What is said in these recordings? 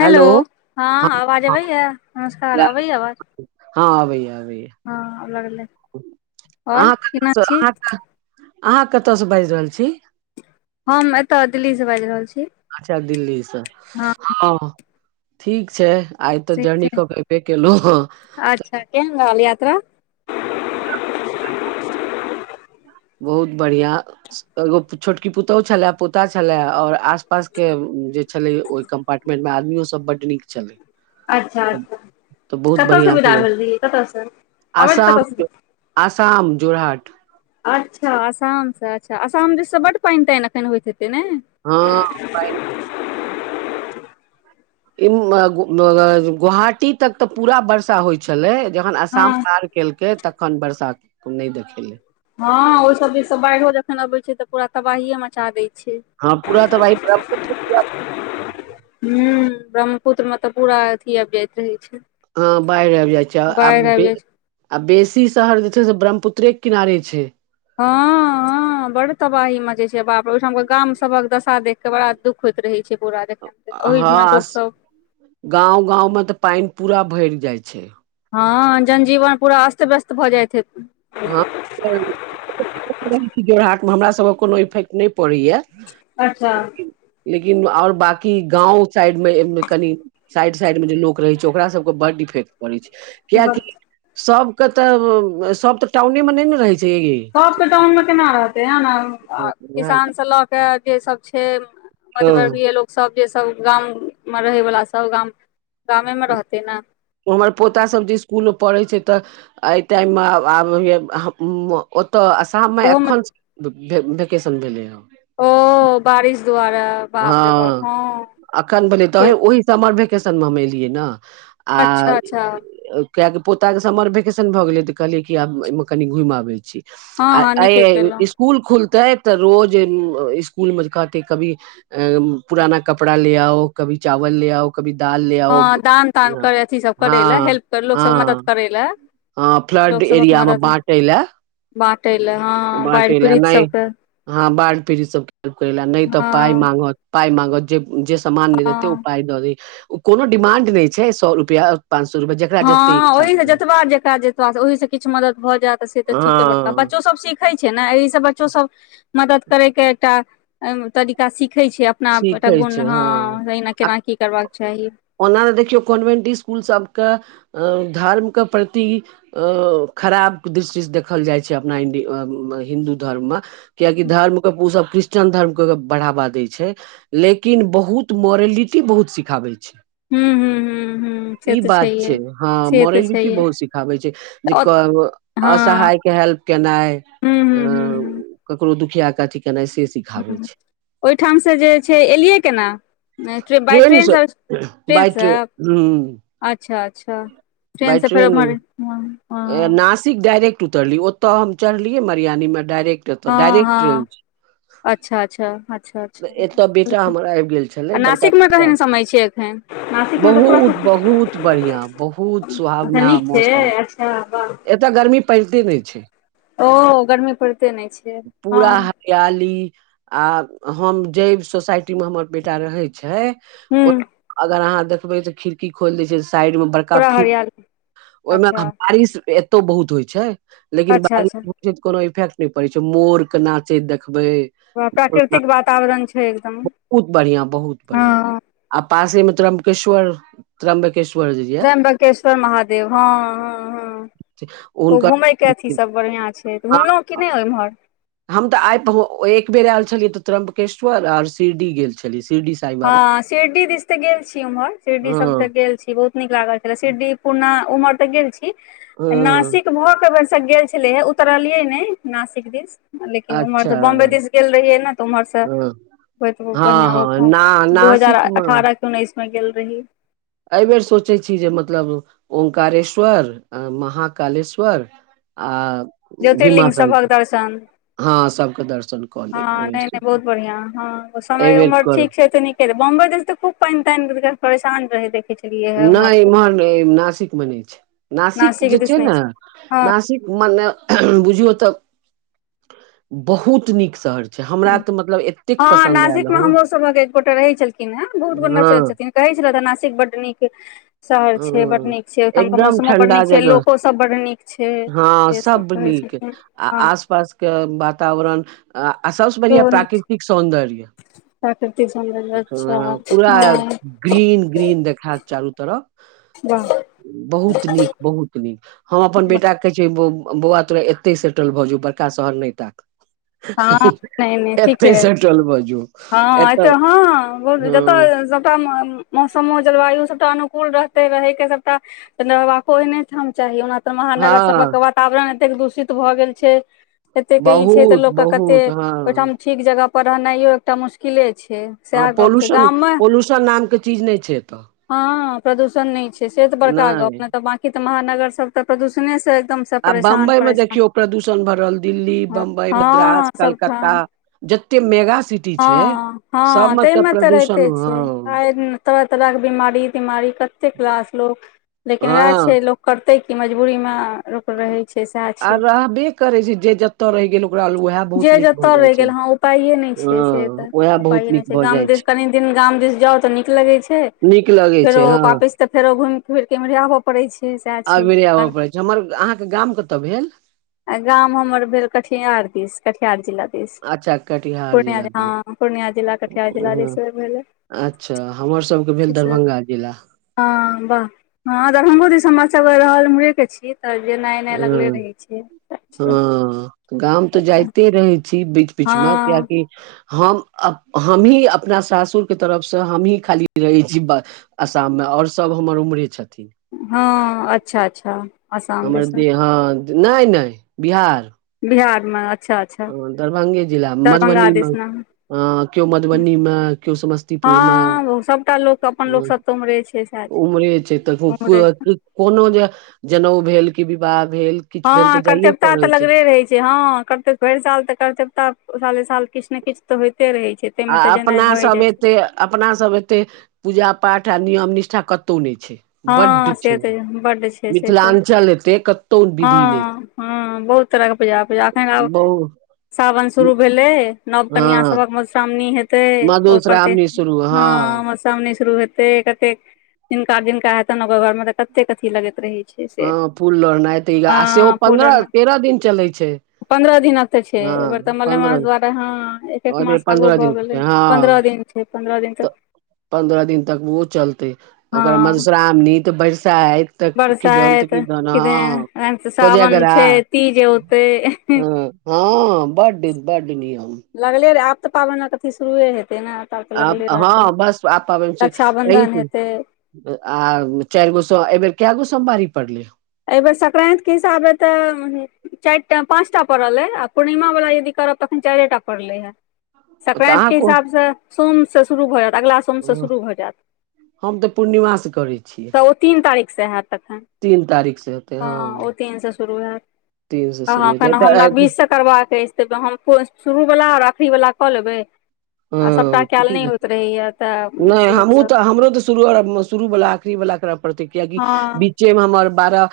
Hello हँ आवाज अबैया नमस्कार अबैया आवाज हँ अबैया अबैया हँ आब लगलै और अहां केना कतसँ छी अहांक अहाँ कतयसँ बाजि रहल छी हम एतय दिल्लीसँ बाजि रहल छी अच्छा दिल्लीसँ हँ ठीक छै आइ तऽ ठीक जर्नी छै क क एबे केलौं हं अच्छा केहन रहल यात्रा बहुत बढ़िया एगो छोटकी पुतहु छलए पोता छलए और आस पास के जे छले ओहि कम्पार्टमेंट में आदमीओ सब बड नीक छलै अच्छा अच्छा तऽ बहुत कतऽ से बढ़िआँ विदा छलै भेल रही कतऽ से अबैत आसाम कतऽ से आसाम जोरहाट अच्छा आसामसँ अच्छा आसाम दिस बड पानि तानि एखन होइत हेतै ने हँ पानि ई म अ गुवाहाटी तक तऽ पूरा वर्षा होइत छलै जखन आसाम हँ पार केलके तखन बर्षा क नै देखेलै हँ ओहि सब दीस स बाढ़ियो जखन अबै छै तऽ पूरा तबाहिये मचा दैय छै हँ पूरा तबाही ह्म ब्रह्मपुत्र मे तऽ पूरा अथि आबि जाइत रहै छै हँ बाढ़ि आबि जाइ छै बाढ़ि आब आबि बे जाइ छै आ बेसी शहर जे छै से ब्रह्मपुत्रेके किनारे छै हँ हँ बड तबाही मचै छै बाप रौ ओहिठामक गाम सभक दशा देख क बड़ा दुख होइत रहे छै पूरा देखैमे ओहिमे हँ लोक सब गाँंव गाँव मे तऽ पानि पूरा भरि जाइ छै हँ जनजीवन पूरा अस्त व्यस्त भऽ जाइत हेतै हँ छी जोड़हाट मे हमरा सबके कोनो इफेक्ट नहि पड़ैया अच्छा लेकिन और बाकी गाँव साइड मे एमे कनि साइड साइड मे जे लोक रहै छै ओकरा सबके बड इफेक्ट पड़ै छै कियाकि सभके तऽ सभ तऽ टाउनेमे नहि ने रहै छै यै सभ त टाउन मे केना रहते यहै न वैह किसान बात। से लऽ क जे सब छै हँ मध्यवर्गीय लोक सब जे सब गाममे रहै वला सब गाम गामेमे रहतै न हमर पोतासभ जे स्कुलमे पढ़ैत छै तऽ एहि टाइममे आब हैया हम म ओतऽ आसाम मे ओहोमे एखन भे भेकेेशन भेलै हन ओ बारिश दुआरय हँ एखन भेलै तऽ हैं ओहि समर वेकेशन में हम एलियै ने आ अच्छा अच्छा कियाकि पोता के समर वेकेशन भए गेले त कहलिये की आब एमे कनी घुमि आबै छी हँ आ हँ अइ नीके केलौं स् स्कूल खुलतै तऽ रोज स्कूल म जे कहतै कभी अ पुराना कपड़ा ले आओ कभी चावल ले आओ कभी दाल ले आओ हँ दान तान करे अथी सब करे ले हँ हेल्प कर लोक सब मदद हँ करे ले हँ फ्लड लोक सबक एरिया में मदद बाटैला बाँटे ले हँ बाढ़ि बांटैला पीड़ित नहि सबके हँ बाढ़ पीड़ीत सबके करैला नहि तऽ पाय हँ मांगत पाइ मांगत जे जे सामान नहि देते ओ हँ पाइ दऽ दै ओ कोनो डिमांड नहि छै सौ रुपैआ पच सो रूपैया जक हँ ओहि सँ जतबा जेकरा जेतबा ओहि सँ किछु मदद भऽ जायत से तऽ ठीके बड़का हँ बच्चो सब सीख होय छै न एहि सँ बच्चो सब मदद करय केँ एकटा एय तरीका सीखै छै नाक सीखै गुण छै हाँ हँ अहिना आ केना की करबाक चाही ओना तऽ देखियौ कॉन्वेंट इसकुल सब क धर्म केँ प्रति ओ खराब दृष्टि से देखल जाइ छै अपना इंड अ हिन्दू धर्मम कियेकि धर्मक ओ सभ क्रिश्चन धर्मक बढ़ावा दै छै लेकिन बहुत मॉरेलिटी बहुत सिखाबै छै हूँ हूँ हूँ हूँ से ई तऽ बात छैहे छै हाँ से तऽ मॉरेलिटी छैहे बहुत सिखाबै छै जे क अ हँ असहाय केँ हेल्प केनाय हूँ हूँ हूँ ककरो दुखिया क अथि केनाइ से सीख हु ओहिठाम से जे छै एलियै केना बाइ ट्रेन सँ बइ ट्रेन हुहु अच्छा अच्छा ट्रेन से फेरो ओमहर ओय नासिक डायरेक्ट उतरली ओतय हम चढ़लियै मरियानी मे डायरेक्ट एतय हँ डायरेक्ट ट्रेन हँ छै अच्छा अच्छा अच्छा एतय बेटा अच्छा हमर आबि गेल आ छलै बड़का नासिक मे बेटा केहन समय छै एखन नासिक मे तऽ पूरा बहुत बहुत बढ़िया बहुत सुहावना ए मौस अच्छा बाह एतऽ गर्मी पड़िते नहि छै ओ गर्मी पड़िते नहि छै पूरा हँ हा पियाली आ हम जै सोसायटी मे हमर बेटा रहय छै ओअ हूँ अगर अहाँ देखबय तऽ खिड़की खोली दै छै साइड मे बड़ पूरा काफी हरियाली ओहिमे क अच्छा बारिश ए बहुत होय छै लेकिन अच्छा बाल अच्छा कोनो इफेक्ट नहि पड़ै छै मोर केँ नाचैत देखबय पूरा प्राकृतिक वातावरण छै एकदम बहुत बढ़िया बहुत बढ़िया हँ आ पासे मे त्रम्बकेश्वर त्रम्ब केश्वर जे यऽ जम्बकेश्वर महादेव हँ हँ हँ से ओ हुनकर घुमय केँ अथी सभ बढ़िया छै हँ, घुमलहुँ कि नहि ओम्हर हम तऽ आइ भो एक बेेर आयल छलियै तऽ त्रम्बकेश्वर ओर सिडी गेल छलियै सिरडी साइड हाँ सिरडी दिस ते गेल छी उम्हर सिडी सब ते हँ गेल छी बहुत नीक लागल छलै सिरडी पूना उम्हर तऽ गेल छी हँ नासिक भऽ केँ बेर गेल छले हे उतरलियै नहि नासिक दिस लेकिन ओम्हर अच्छा तऽ बम्बे दिस गेल रहियै ने तऽ उम्हर सँ होइत हँ बढ़िया हँ ब ना दू हजार नासिक मे अठारह के उन्नैस मे गेल रही एहिबेर सोचै छी जे मतलब ओंकारेश्वर महाकालेश्वर आ-आ ज्योतिर्लिंग सभक दर्शन हँ सबके दर्शन कऽ लेब हँ नहि नहि एहिबेर बहुत बढ़िया हँ समय एहिबेर उमर करब ठीक छै तऽ नीक बोम्बइ दिस तऽ खूब पानि तानि बुझय परेसान रहै छलियै हे उम्हर नै तऽ इम्हर नासिक मे नहि छै नासिक जे दिस छै नहि न हँ नासिक मने बुझियौ तऽ बहुत नीक शहर छै हमरा तऽ मतलब एतेक हँ पसन्द आयल नासिक मे हँ हमरो सभक एक गोटाे रहै छलखिन हेँ बहुत गो नचल हँ छथिन कहै छलथि ह तऽ नासिक बड्ड नीक शहर छै बड़ हँ नीक छै ओहिठामके एकदम मौसमो बडड़ ठण्डा नीक छै जगह लोको सब बड़ नीक छै हँ से सब कहै नीक छथिन हँ आस पासके वातावरण आ सबस बढ़िआ सेहो नीक छै प्राकृतिक सौंन्दर्य प्राकृतिक सौन्दर्य अच्छा पूरा हँ ग्रीन ग्रीन देख चारू तरफ वाह बहुत नीक बहुत नीक हम अपन वाह बेटाकेँ कहै छियैौ बौआ तोरा एते सेटल भऽ जो बड़का शहर नहि ताक हँ नहि नहि ठीके एते अइ सेटल भऽ जो हँ एतऽ हँ हँ जतय सम मौसमो जलवायु सबटा अनुकूल रहते रहे के सबटा त नेबाको ओहिने ठाम चाही ओना महानगर सभक के हँ वातावरण एतेक दूषित भऽ गेल छै एतेक ई छै तऽ बहुत लोक के कते बहुत हँ ओहिठाम ठीक जगह पर रहनाइयो एकटा मुश्किले छै हँ सएह गप छै पोलुशन गाममे पोल्युशन नामके चीज नहि छै एतऽ हँ प्रदूषण नहि छै से तऽ बड़का गप नहि तऽ बंकी तऽ महानगर सब तऽ प्रदूषणे से एकदम से आ परेशान बम्बइ मे परेशान देखियौ प्रदूषण भरल दिल्ली हँ बम्बइ हँ मद्रास सबठाम कलकत्ता जत्ते मेगा सिट हँ हँ ताहि मे तऽ रहिते छ हँ आ तरह तरह के बिमारी तिमारी कतेक लास लो लेकिन उएह छै हँ लोक करतै कि मजबूरीमे लोक रहै छै सएह आ छै रहबे करै छै जे जतय रहि गेल ओकरा ल उएह बहुत नीक भऽ जाइत छै पाइए नहि छै से हँ तऽ उएह बहुत उपाये नहि नीक छै भऽ गाम जाइ दिस छै कनि दिन गाम दिस जाउ तऽ नीक लगै छै नीक लगै फेरो छै हँ वापिस तऽ फेरो घुमि फिर कऽ एम्हे आबय पड़ैत छै सएह छै अबेरे आबय पड़ै छै हमर अहाँके गाम कतऽ भेल गाम हमर भेल कटिहार दिस कटिहार जिला दिस अच्छा कटिहार जिला दिस पूणिया जिलाक ह अच्छा हमर सबके भेल से सब दरभंगा जिला हँ वाह हँ दरभ्ंगो दिस हमर सभ रहल उमुरेके छिय तर जेनाय ह हँ गाम तऽ जाइते रहै छी बीच बिचमे किया हँ की हम हमही अपना सासुरके तरफसँ हमही खाली रहै छी बस असाममे आओर सभ हमर उमरे छथिन हँ अच्छा अच्छा आसाम हमर दिसन दे हँ नहि नहि बिहार बिहारमे अच्छा अच्छा हँ दरभ्ंगे जिला दरभंगा मधुबनीमे दिसना हँ केओ मधुबनी मे केओ समस्तीपुर मे हँ सभटा लोक अपन हँ लोक सब तऽ उम्हरे छै सएह छै उमर छै तऽ उम्हरे कोनो जे जनेउ भेल कि विवाह भेल किछु भेल तऽ हँ जाइए कर्तव्यता तऽ पड़ै छै लगले रहे छै हँ कर्तव्य भरि साल तऽ करर्तवता साले साल किछु ने किछ तऽ होयते रहे छै आ ताहिमे तऽ जेनाइ भए अपनासभ जाइ छै एतेक अपना सब एते पूजा पाठ आ नियम निष्ठा कतहु नहि छै हँ बड्ड से छै तऽ बड्ड छै से तऽ मिथिलाञ्चल एते कतहु हँ विधि नहि छै हँ बहुत तरहके पुजा पुजा एखन आब बहुत सावन शुरू भेले नव कन्य हँ सभक मधुश्रावणी हेते ओ करत मधुश्रावणी शुरू हँ हमरा सभ सामने शुरू हेते कते जिनका जिनका हेतनि ओ घर मे तऽ कते अथी लगैत रही हँ फूल लोढ़नाइ तऽ ई आ सेहो फूल पन्द्रह आर तेरह दिन चलैत छैय। पन्द्रह दिन तऽ छैय एहि बेर तऽ मलेमास दुआारे हँ। एक एक ओहिमे मास आगू पन्द्रह भऽ दिन के छै, गेलै पन्द्रह दिन छैय पन्द्रह दिन तऽ। पंद्रह दिन तक ओहो चलते हँ ओकर मधुश्रावणी तऽ बरसाइत। तऽ कि दन तऽ बरसाइत कि दन हँ किदैन सावन कोजगरा छै तीज औतै ह। हँ बड ब्ड नियम। लगले रहै आब तऽ पाबनि कथी शुरुए हेतै ने। तब तऽ आ लगले रहतै हँ बस आ अहि रक्षाबंधन हेतै आ चारि गो स एहि बेर क गो सोमवारी पड़ले? एहि बेेर सक्रान्तिके हिसाब हे तऽ चारि टा पाँच टा पड़ल अइ आ पूर्णिमा वालला यदि करब तखन चारिे टा पड़लै हे। तऽ संक्राइत अहाँ के को हिसाब से सोम से शुरू भऽ जायत अगिला सोम से शुरु हो जायत हम तऽ पूर्णिमा से करै छियै त ओ तीन तारीख से होयत तखैन। तीन तारीख से। हँ ओ तीन से शुरू होयत तीन से शुरू अहाँ हेतै हमरा बीस से करबाक अछि तऽ हम शुरूवला आ अखरी वला कऽ लेबै आ सभटा हँ कयल नहि होइत रहैए तऽ सेहोसभ शुरूर शुरू वला आखिरी बला प्रतिक्रिया हँ जामे हमर बारह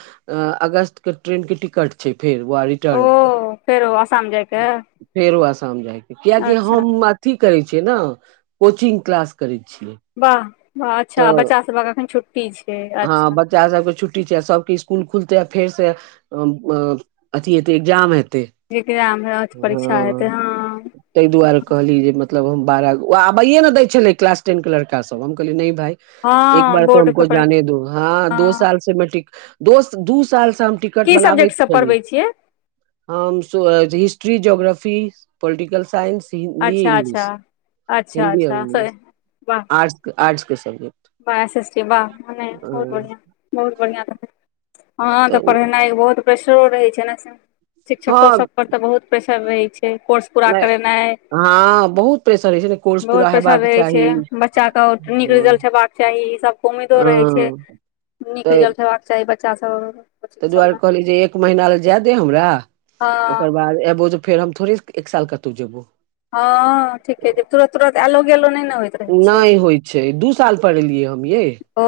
अगस्त के ट्रेनक के टिकट छैय फेर व रिटर्न ओ फेर ओ असाम जाइ फेर ओ आसाम जाइके कियाकि अच्छा हम अथी करै छियै ने कोचिंग क्लास करै छियै। वाह वाह अच्छा तऽ बच्चा सभक एखन छुट्टी छैय अच्छा। चा सबके छुट्टी छैय सभ सबके इसकुल खुलतेै फेरसँ अ अथी हेतै एग्जाम हेतै। जेकरामे परीक्षा हँ हेतै हँ। ताहि दुआरे कहली जे मतलब हम बारह आबैये ने दै छलेै क्लास टेन के लड़का सब हम कहलियै न भाय। एक हँ बार त बोर्ड के हमको परीक्षा जाने द हँ दो साल से मे ट द दू साल से हम टिक टिकट की बनाबै सब्जेक्ट सब छलि। पढ़बै छियै हम history geography political science Hindi अच्छा अच्छा इंगलिश अच्छा हिन्दी और अच्छा से इंग्लिश आर्ट्स आर्ट्स के सब्जेक्ट। बाहस वाह बहुत हँ बढ़िया बहुत बढ़िया। हँ तऽ पढ़ेनाइ बहुत प्रेशरो रहै छैय ने। शिक्षको हँ सभपर तऽ बहुत प्रेशर रहै छैय कोर्स पूरा नहि करेनाइ। हँ बहुत प्रेशर होइ छै ने कोर्स बहुत पूरा प्रेशर हेबाक रहै चाही छैय बच्चा के नीक रिजल्ट हँ हेबाक चाही। सबके उम्मीदो रहै छैय हँ नीक तऽ रिजल्ट हेबाक चाही बच्चा सब कोचिंग ताहि दुआरे सबमे कहली जे एक महीना ल जाय दे हमरा हँ ओकर बाद एबो जे फेर हम थोड़े एक साल कतहु जेबौ। हँ ठीके छैय तुरत तुरंत एयलो गेलो नहि ने होइत रहय नहि होइ छैय दु साल पर एलियै हम ये। ओ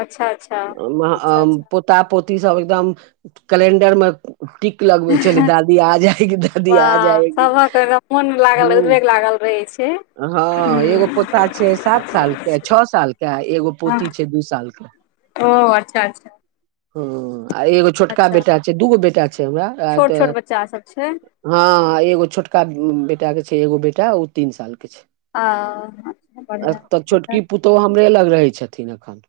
अच्छा अच्छा अच्छा अच्छा पोता पोती सब एकदम कैलेंडर मे टी क लगबै छल दादी आ जाएगी दादी आ वाह जाएगी सभक एकदम मोन लागल ह। उद्वेग लागल रहै छै हँ एगो पोता छैय सात साल के छओ साल के एगो ह पोती छैय दू साल के। ओ अच्छा अच्छा हँ आ एगो छोटका अच्छा बेटा छैय दूगो बेटा छैय हमरा आ छोट छोट तऽ बच्चा सब छै हँ एगो छोटका बेटााके छैय एगो बेटा ओ तीन साल के छैय। आ बढ़िया एतऽ छोटकी पुतोहु हमरे लग रहै छथिन एखन।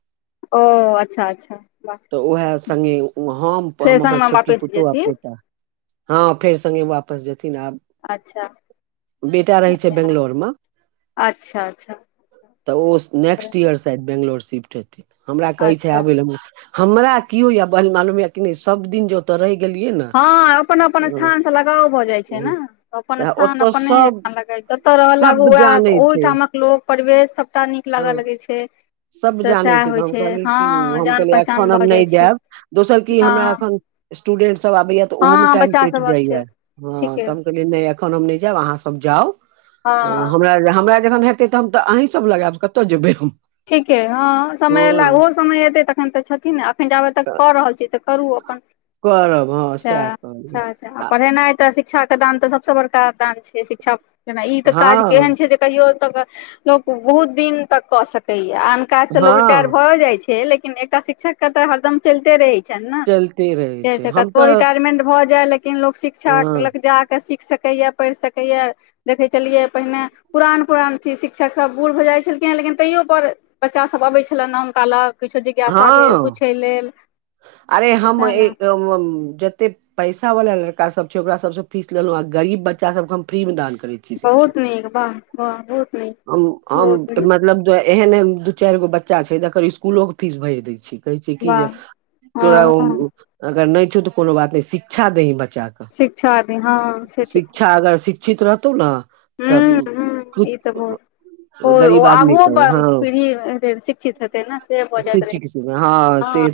ओ अच्छा अच्छा वाह तऽ उएह सङ्गे हम फेर हम संगमे छोटकी वापिस पुतहु आ जेती पोता हँ फेर सगे वापस जेथिन आब अच्छा बेटा रहै छैय बढ़िया बेंगलोर मे। अच्छा अच्छा तऽ ओ next year side Bangalore shift हेन हमरा कहै छैय अच्छा आबै ल हमरा कियौ या बल मालूम या कि नहि सब दिन जो तऽ रहि गेलियै न हँ अपन अपन स्थान से लगाव भऽ जाय छैय न हँ, अपन तऽ स्थान ओतऽ अपने सब जतय रहऽ लागू सब वएह जानै ओह छै ठामक लोको परिवेश सबटा नीक हँ लागऽ लगै छैय। सब जानै छैय तऽ हम कहलिय कि हम जान कहली पहचान एखन हम भऽ जाइ नहि छै जायब दोसर की हँ हमरा अखन स्टूडेंट सब आबैया तऽ ओहो मे हँ टाइम बच्चा भेट सबक छै जाइया ह ठीके त अखन हम नैय जाएब आहा सब जाउ हँ हमरा जखन हे त हम तऽ अही सब लग आयब कत जेबै हम? ठीकेइ हँ समय अयला हँ ओहो समय एतै तखन तऽ छथिन ने अखन जा आब तक कऽ रहल छी तऽ करू अपन। गरब हँ अच्छा सैह अच्छा अच्छा आ कहब। पढ़ेनाइ तऽ शिक्षाके दान तऽ सबसँ बड़का दान छैय शिक्षा जेना ई तऽ काज हँ केहन छैय जे कहियो त लोक बहुत दिन तक कऽ सकैया आ काज से लग रिटायर हँ भए जाय छैय लेकिन एका शिक्षक के तऽ हरदम चलते रहै चलिते रहै छै हम तऽ रिटायरमेंट भ जा लेकिन ल शिक्षा [inaudible] हँ केऽ सीख सकैए पढ़ि सकैए। देखै छलियै पहिने पुरान पुरान शिक्षकसभ बुढ़ भऽ जाय छलखिन हेँ लेकिन तैयो र बच्चासभ अबैत छलै न हुनका लग किछो जिज्ञासा भेल हँ पूछैय लेल। अरे हम सएह ने एक जते पैसा वाल लड़का सब छैय ओकरा सब से फीस लेलौ आ गरीब बच्चा सब के हम फ्री में दान करय बहुत नीक वाह वाह बहुत नीक हम हम तऽ ओके मतलब एहन ए दू चारि गो बच्चा छैय तकर इसकुलोे फीस भरि दै छी कहै छी कि वाह जे तोरा हँ हँ ओ अगर नहि छौ तऽ कोनो बात नहि शिक्षा दही बच्चाके। शिक्षा आदी हँ से ठीक शिक्षा अगर शिक्षित रहतौ न तऽ हूँ हूँ ई तऽ बहुत ओ ओ गरीब आदमी आगुओ हँ ब- पीढ़ी हेतै, शिक्षित हेतै ने से भऽ जाइत रहै हँ हँ से